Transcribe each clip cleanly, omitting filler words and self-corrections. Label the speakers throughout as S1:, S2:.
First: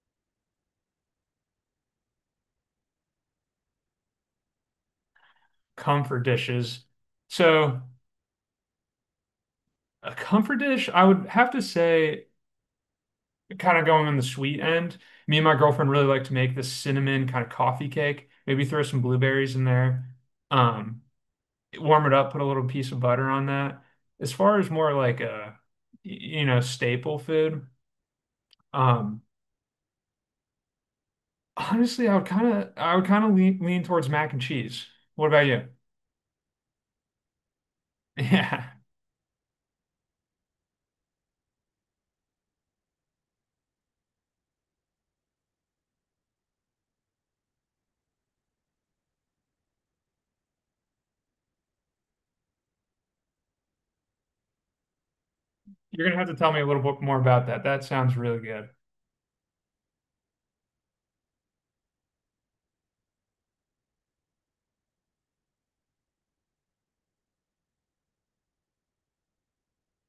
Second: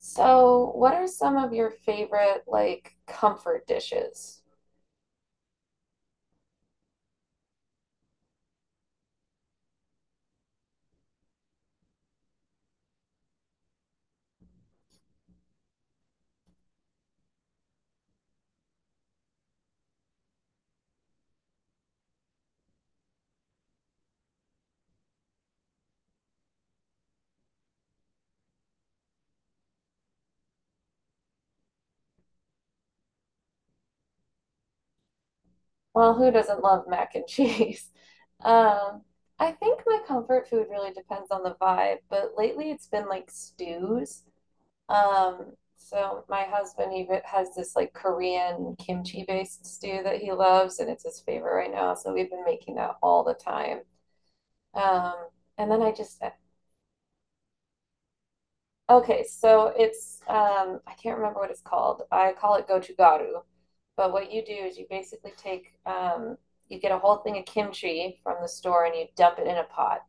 S1: So, what are some of your favorite like comfort dishes?
S2: Comfort dishes. So a comfort dish, I would have to say, kind of going on the sweet end. Me and my girlfriend really like to make this cinnamon kind of coffee cake. Maybe throw some blueberries in there. Um, warm it up, put a little piece of butter on that. As far as more like a, staple food, um, honestly, I would kind of lean towards mac and cheese. What about you?
S1: Well, who doesn't love mac and cheese?
S2: Yeah.
S1: Um, I think my comfort food really depends on the vibe, but lately it's been like stews. So my husband even has this like Korean kimchi based stew that he loves, and it's his favorite right now. So we've been making that all the time. Um, and then I
S2: You're gonna
S1: just.
S2: have to tell me a little bit more about that. That sounds really good.
S1: Okay, so it's I can't remember what it's called. I call it gochugaru. But what you do is you basically take you get a whole thing of kimchi from the store and you dump it in a pot.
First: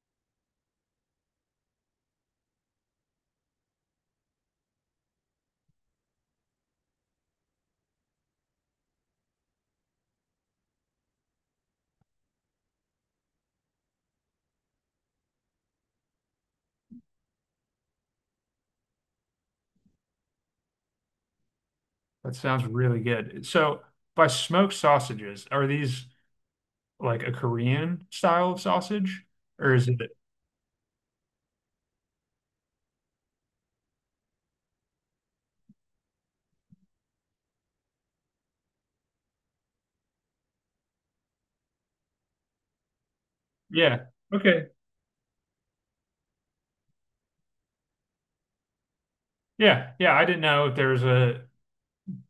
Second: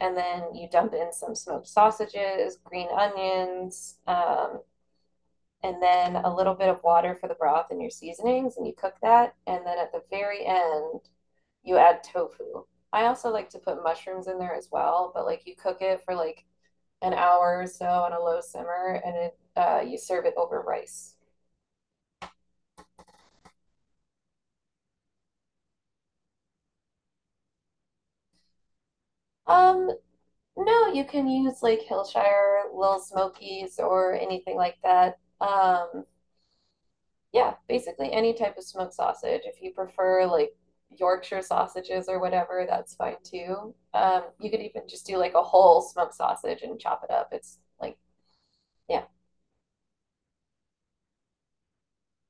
S1: And then you dump in some smoked sausages, green onions, and then a little bit of water for the broth and your seasonings, and you cook that. And then at the very end, you add tofu. I also like to put mushrooms in there as well, but like you cook it for like an hour or so on a low simmer, and it you serve it over rice.
S2: That sounds really good. So, by smoked sausages, are these like a Korean style of sausage, or is
S1: Um,
S2: it?
S1: no, you can use like Hillshire, Little Smokies, or anything like that. Yeah, basically any type of smoked sausage. If you prefer like Yorkshire sausages or whatever, that's fine too.
S2: Yeah.
S1: You could
S2: Okay.
S1: even just do like a whole smoked sausage and chop it up. It's like, yeah.
S2: Yeah. Yeah. I didn't know if there's a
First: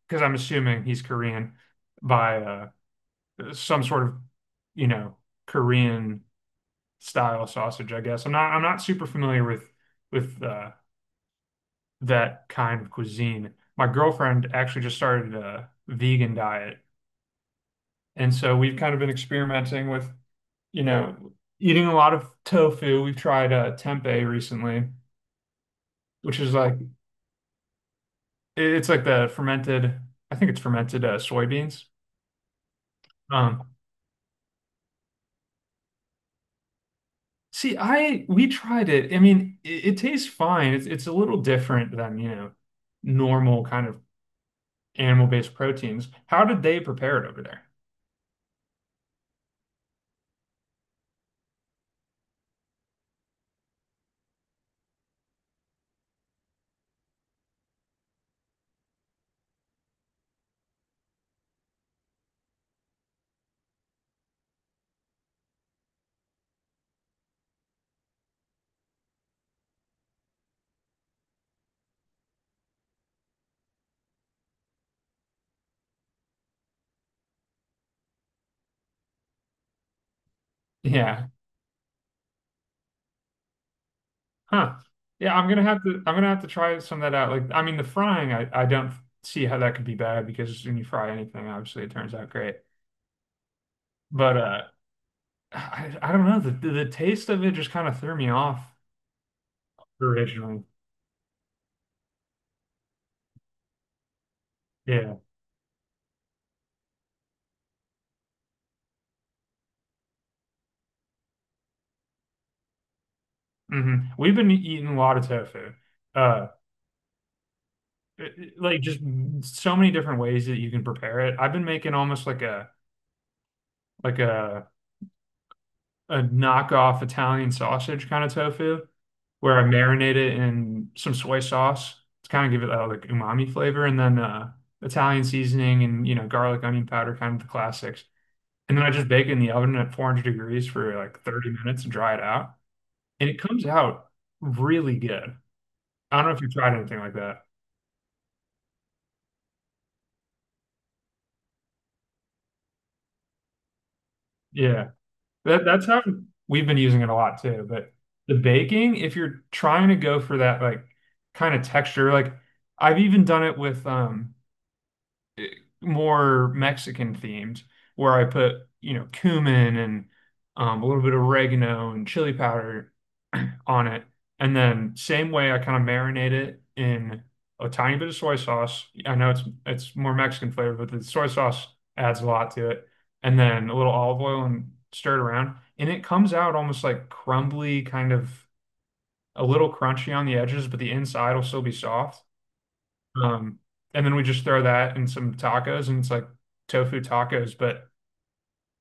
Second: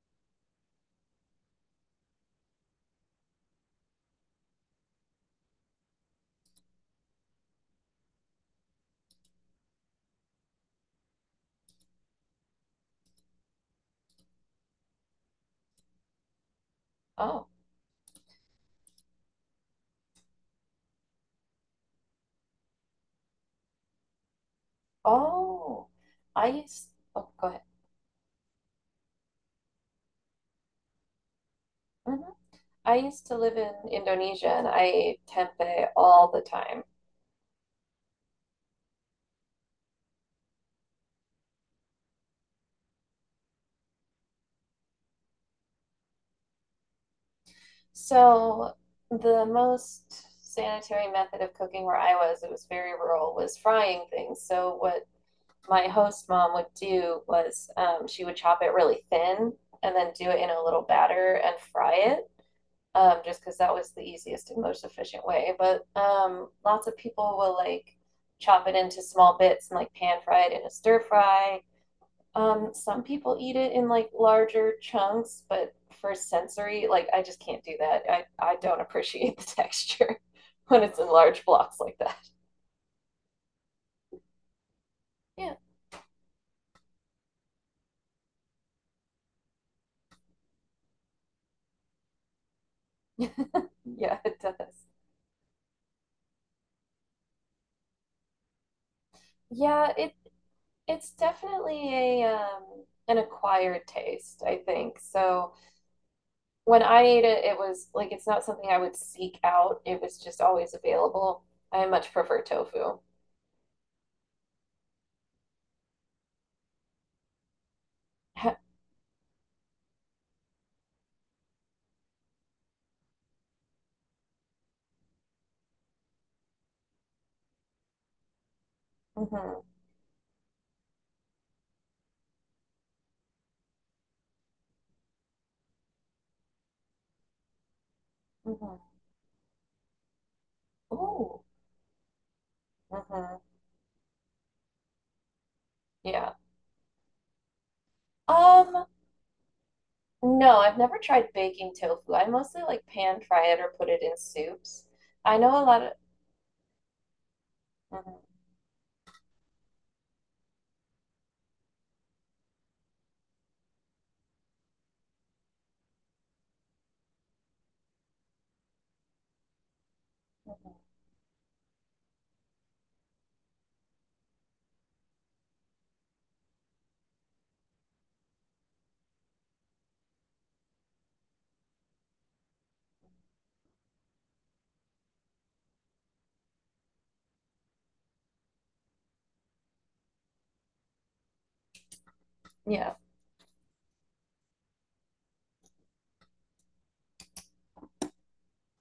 S2: because I'm assuming he's Korean by some sort of, you know, Korean style sausage. I guess I'm not. I'm not super familiar with with uh, that kind of cuisine. My girlfriend actually just started a vegan diet,
S1: Oh,
S2: and so we've kind of been experimenting with. you know, Eating a lot of tofu. We've tried tempeh recently,
S1: oh,
S2: which
S1: I
S2: is like
S1: used. Oh, go ahead.
S2: it's like the fermented, I think it's fermented soybeans.
S1: Mhm. I used to live in
S2: Um,
S1: Indonesia and I ate tempeh all the time.
S2: see, I we tried it. I mean, it tastes fine. It's a little different than, normal kind of animal-based proteins. How did they prepare it over there?
S1: So the most sanitary method of cooking where I was, it was very rural, was frying things. So what my host mom would do was she would chop it really thin and then do it in a little batter and fry it. Just because that was the easiest and most efficient way. But lots of people will like chop it into small bits and like pan fry it in a stir fry. Some people eat it in like larger chunks, but for sensory, like I just can't do that. I don't appreciate the texture when it's in
S2: Yeah.
S1: large blocks like that.
S2: Huh. Yeah, I'm
S1: Yeah.
S2: gonna have to I'm gonna have to try some of that out. Like, I mean, the frying, I don't see how that could be bad because when you fry anything, obviously it turns out great.
S1: Yeah,
S2: But
S1: it
S2: uh
S1: does.
S2: I, I don't know. The taste of it just kind of threw me off
S1: Yeah, it
S2: originally.
S1: it's definitely a an acquired taste, I think.
S2: Yeah.
S1: So when I ate it, it was like it's not something I would seek out. It was just always available. I much prefer tofu.
S2: We've been eating a lot of tofu. Uh, it- it- like just so many different ways that you can prepare it. I've been making almost like a like a knockoff Italian sausage kind of tofu, where I
S1: Hmm.
S2: marinate it in some soy sauce to kind of give it that like umami flavor, and then Italian seasoning and garlic, onion powder, kind of the classics. And then
S1: Hmm.
S2: I just bake it in the oven at 400 degrees for like
S1: Ooh.
S2: 30 minutes and dry it out. And
S1: Hmm.
S2: it comes out really good. I don't know
S1: Yeah.
S2: if you've tried anything like that.
S1: Um, no, I've never tried baking tofu. I mostly like pan fry it or put it in soups.
S2: Yeah.
S1: I know a
S2: That
S1: lot
S2: that's
S1: of,
S2: how we've been using it a lot too. But
S1: mhm,
S2: the baking, if you're trying to go for that like kind of texture, like I've even done it with more Mexican themed where I put, cumin and
S1: mhm,
S2: a little bit of oregano and chili powder on it. And then same way I kind of marinate it in a tiny bit of soy sauce. I know it's more Mexican flavor, but the soy sauce adds a lot to it. And then a little olive oil and stir it around. And it comes out almost like crumbly, kind of a little crunchy on the edges, but the inside will still be soft.
S1: yeah.
S2: Um, and then we just throw that in some tacos, and it's like tofu tacos, but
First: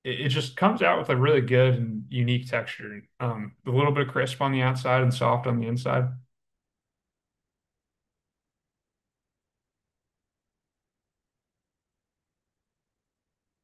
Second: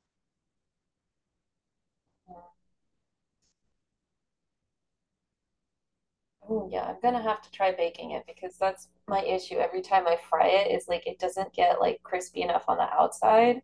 S2: it just comes out with a really good and unique texture. A little bit of crisp on the outside and soft on the inside.
S1: Oh, yeah, I'm gonna have to try baking it because that's my issue. Every time I fry it, it's like it doesn't get like crispy enough on the outside.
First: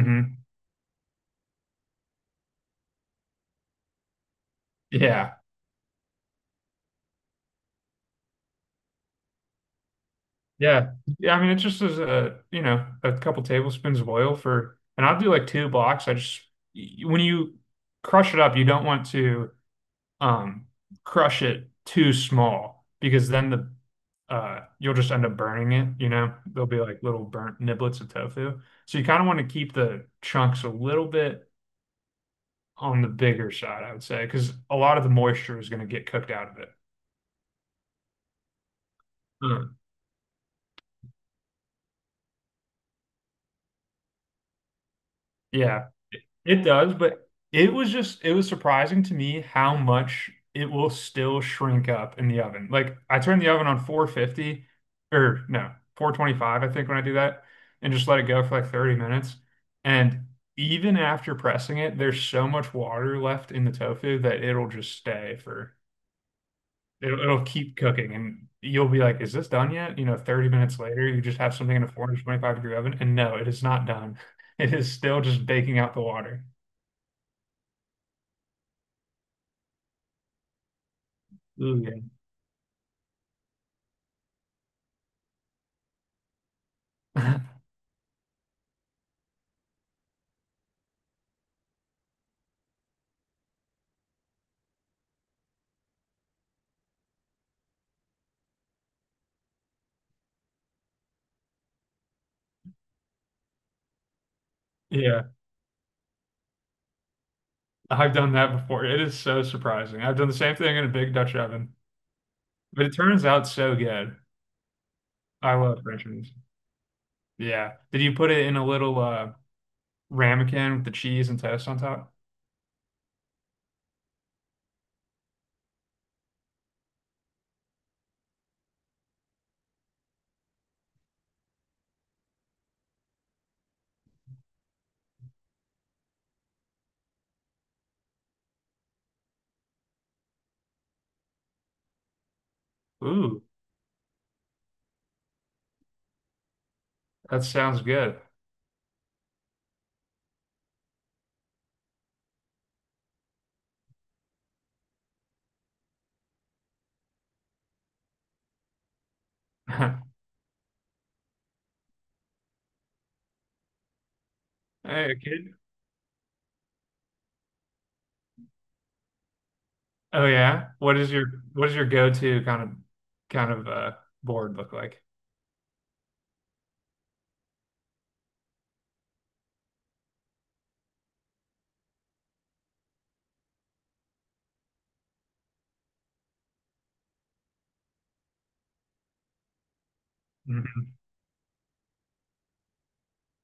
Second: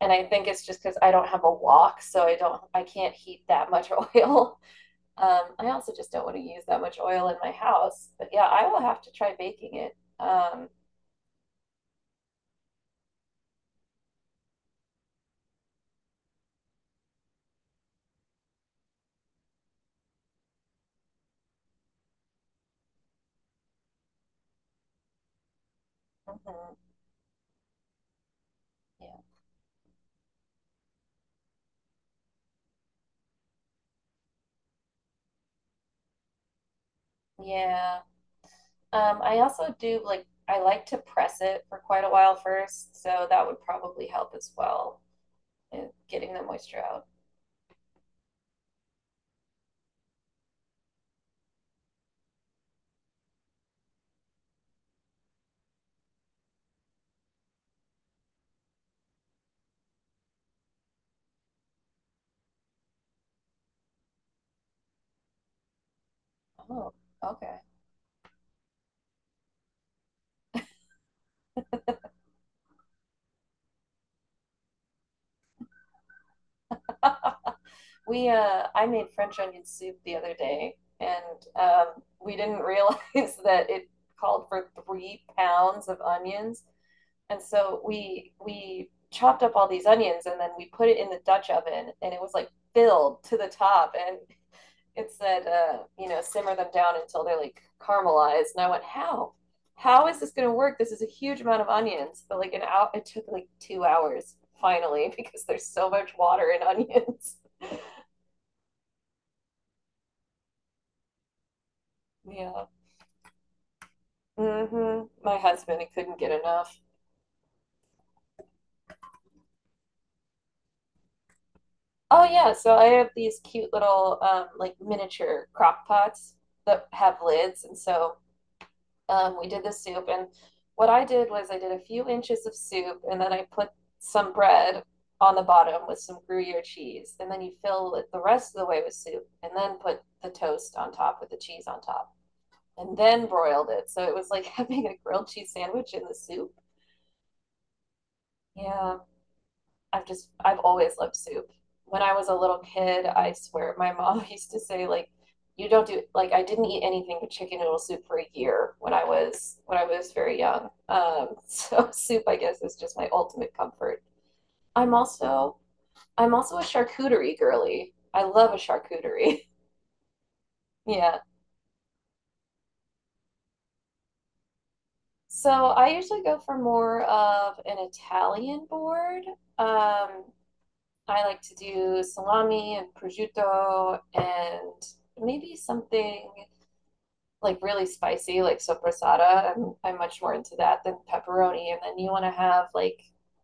S1: And I think it's just because I don't have a wok, so I don't, I can't heat that much oil.
S2: Yeah.
S1: I also just don't want to use that much oil in my house. But yeah, I will have to try baking it.
S2: Yeah. Yeah. I mean, it just is a, a couple tablespoons of oil for, and I'll do like two blocks. I just, when you crush it up, you don't want to um crush it too small because then the you'll just end up burning it, you know? There'll
S1: Mhm,
S2: be like little burnt niblets of tofu. So you kind
S1: yeah.
S2: of want to keep the chunks a little bit on the bigger side, I would say, because a lot of the moisture is going to get cooked out of it.
S1: Yeah. I also
S2: Mm.
S1: do like I like to press it for quite a while first, so that would probably help as well
S2: Yeah,
S1: in getting the
S2: it
S1: moisture
S2: does,
S1: out.
S2: but it was surprising to me how much it will still shrink up in the oven. Like I turn the oven on 450, or no, 425, I think, when I do that, and just let it go for like 30 minutes, and even after pressing it there's so much water left in the tofu that it'll just stay for
S1: Oh,
S2: it'll
S1: okay.
S2: keep cooking, and you'll be like, is this done yet? You know, 30 minutes later you just have something in a 425 degree oven and no, it is not done. It is still just baking out the water.
S1: We I made French onion soup the other day and
S2: Ooh,
S1: we didn't realize that it called for 3 pounds of onions. And so we chopped up all these onions and then we put it in the Dutch oven and it was like filled to the top, and it said you know, simmer them down until they're like caramelized, and I went how is this going to work, this is a huge amount of onions, but like an hour, it took like 2 hours finally
S2: yeah,
S1: because there's so much water in onions.
S2: I've done that before. It is so surprising. I've done the same thing in a big Dutch oven,
S1: Yeah.
S2: but it turns out so good.
S1: Hmm, my
S2: I
S1: husband,
S2: love
S1: he
S2: French
S1: couldn't get
S2: fries.
S1: enough.
S2: Yeah. Did you put it in a little ramekin with the cheese and toast on top?
S1: Oh yeah, so I have these cute little like miniature crock pots that have lids, and so we did the soup, and what I did was I did a few inches of soup, and then I put some bread on the bottom with some Gruyere cheese, and then you fill it the rest of the way with soup, and then put the toast on top with the cheese on top, and then
S2: Ooh,
S1: broiled it. So it was like having a grilled cheese sandwich in the soup.
S2: that sounds good.
S1: Yeah. I've just I've always loved soup. When I was a little kid, I swear my mom used to say like you don't do like I didn't eat anything but chicken noodle soup for a year when I was very young. So soup I guess is just my ultimate comfort. I'm
S2: Hey, kid.
S1: also I'm also a charcuterie girly. I love a charcuterie.
S2: Oh yeah. What is
S1: Yeah.
S2: your what is your go-to kind of kind of board look like?
S1: So I usually go for more of an Italian board. Um, I like to do salami and prosciutto, and maybe something like really spicy, like sopressata. I'm much more into that
S2: Hmm.
S1: than pepperoni. And then you want to have like,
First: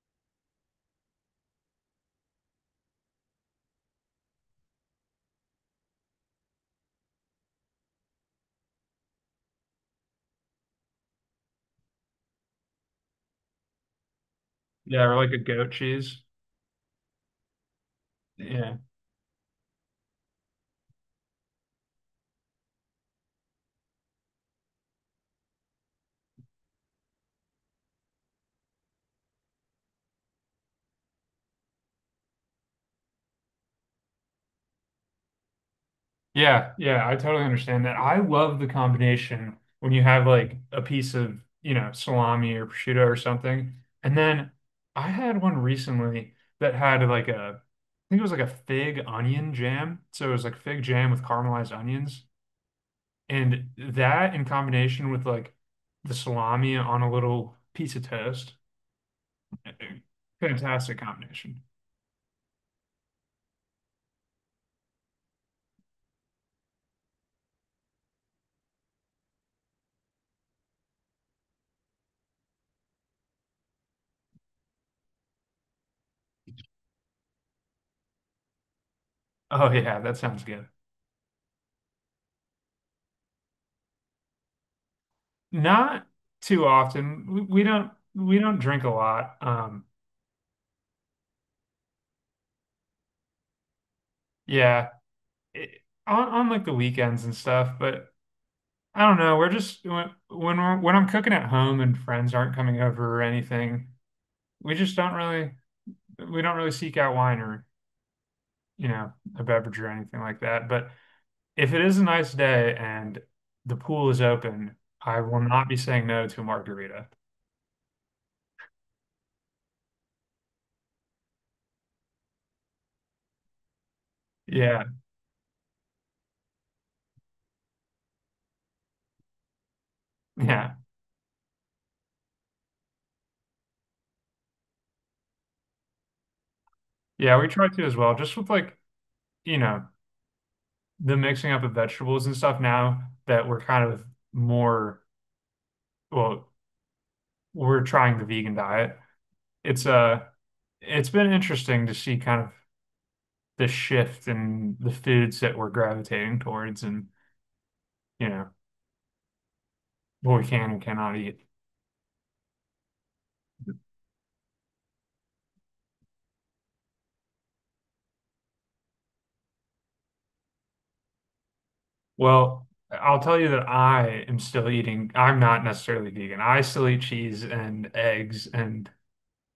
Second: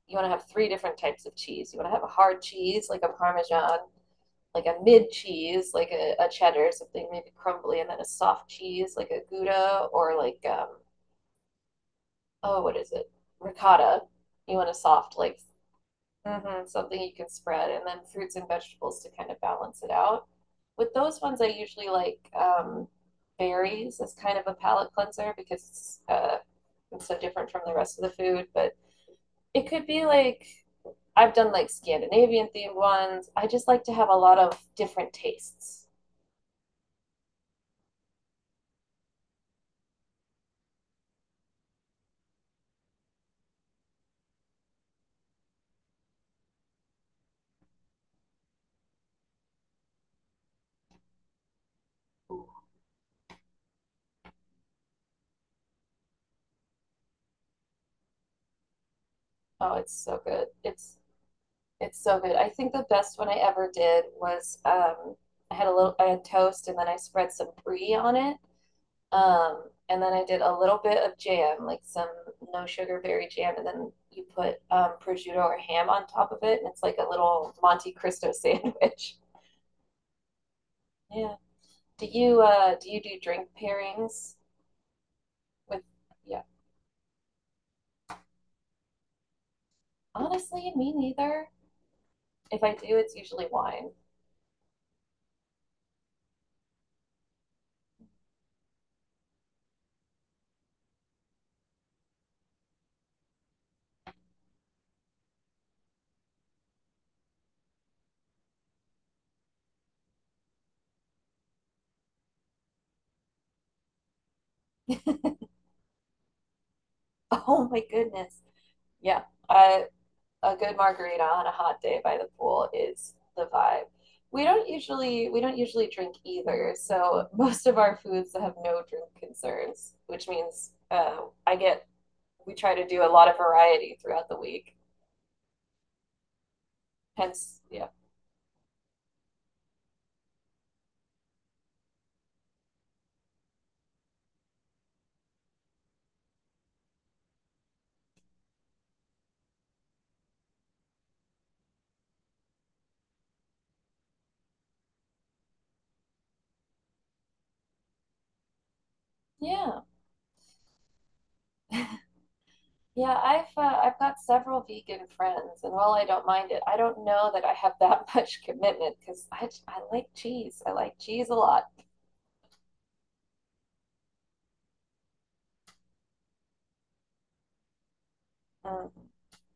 S1: you want to have three different types of cheese. You want to have a hard cheese, like a Parmesan, like a mid cheese, like a cheddar, something maybe crumbly, and then a soft cheese, like a Gouda, or like, oh, what is it? Ricotta. You want a
S2: Yeah, or
S1: soft,
S2: like a
S1: like,
S2: goat cheese.
S1: mhm, something you can spread, and then fruits and
S2: Yeah.
S1: vegetables to kind of balance it out. With those ones, I usually like berries as kind of a palate cleanser, because it's so different from the rest of the food. But it could be like I've done like Scandinavian themed ones. I just like to have a lot of different tastes.
S2: Yeah, yeah, I totally understand that. I love the combination when you have like a piece of, salami or prosciutto or something. And then I had one recently that had like a, I think it was like a fig onion jam. So it was like fig jam with caramelized onions. And that in combination with like the salami on a little piece of toast, eh,
S1: Oh, it's
S2: eh,
S1: so good.
S2: fantastic combination.
S1: It's so good. I think the best one I ever did was I had toast and then I spread some brie on it. And then I did a little bit of jam, like some no sugar berry jam, and then you put prosciutto or ham on top of it, and it's like a little Monte Cristo sandwich.
S2: Oh yeah, that sounds good.
S1: Yeah. Do you do you do drink pairings with?
S2: Not
S1: Yeah.
S2: too often. We don't drink a lot. Um,
S1: Honestly, me neither. If I do, it's usually wine.
S2: Yeah, it, on like the weekends and stuff, but I don't know. We're just when we're, when I'm cooking at home and friends aren't coming over or anything, we just don't really we don't really seek out wine or you know a beverage or anything like that. But if it is a nice day and the pool is open, I will not be saying no to a margarita.
S1: Oh my goodness. Yeah. A good margarita on a hot day by the pool is the vibe.
S2: Yeah,
S1: We don't usually drink either, so most of our foods have no drink concerns, which means
S2: yeah,
S1: I get we try to do a lot of variety throughout the week.
S2: yeah. We
S1: Hence,
S2: try to
S1: yeah,
S2: as well, just with like you know the mixing up of vegetables and stuff now that we're kind of more, well, we're trying the vegan diet. It's uh it's been interesting to see kind of the shift in the foods that we're gravitating towards and you know
S1: yeah,
S2: what we can and cannot eat.
S1: yeah. I've got several vegan friends, and while I don't mind it, I don't know that I have that much commitment because I like cheese. I like cheese a lot.
S2: Well, I'll tell you that I am still eating. I'm not necessarily vegan. I still eat cheese and eggs and,
S1: Mm-hmm.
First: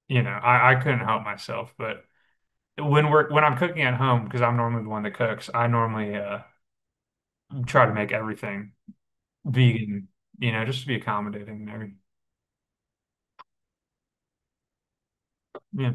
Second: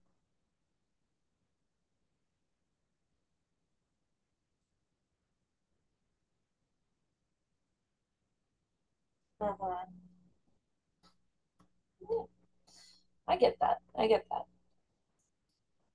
S2: I couldn't help myself, but when we're when I'm cooking at home, because I'm normally the one that cooks, I normally try to make everything
S1: Yeah,
S2: vegan, just to be accommodating and everything.
S1: I get that. I get that.
S2: Yeah.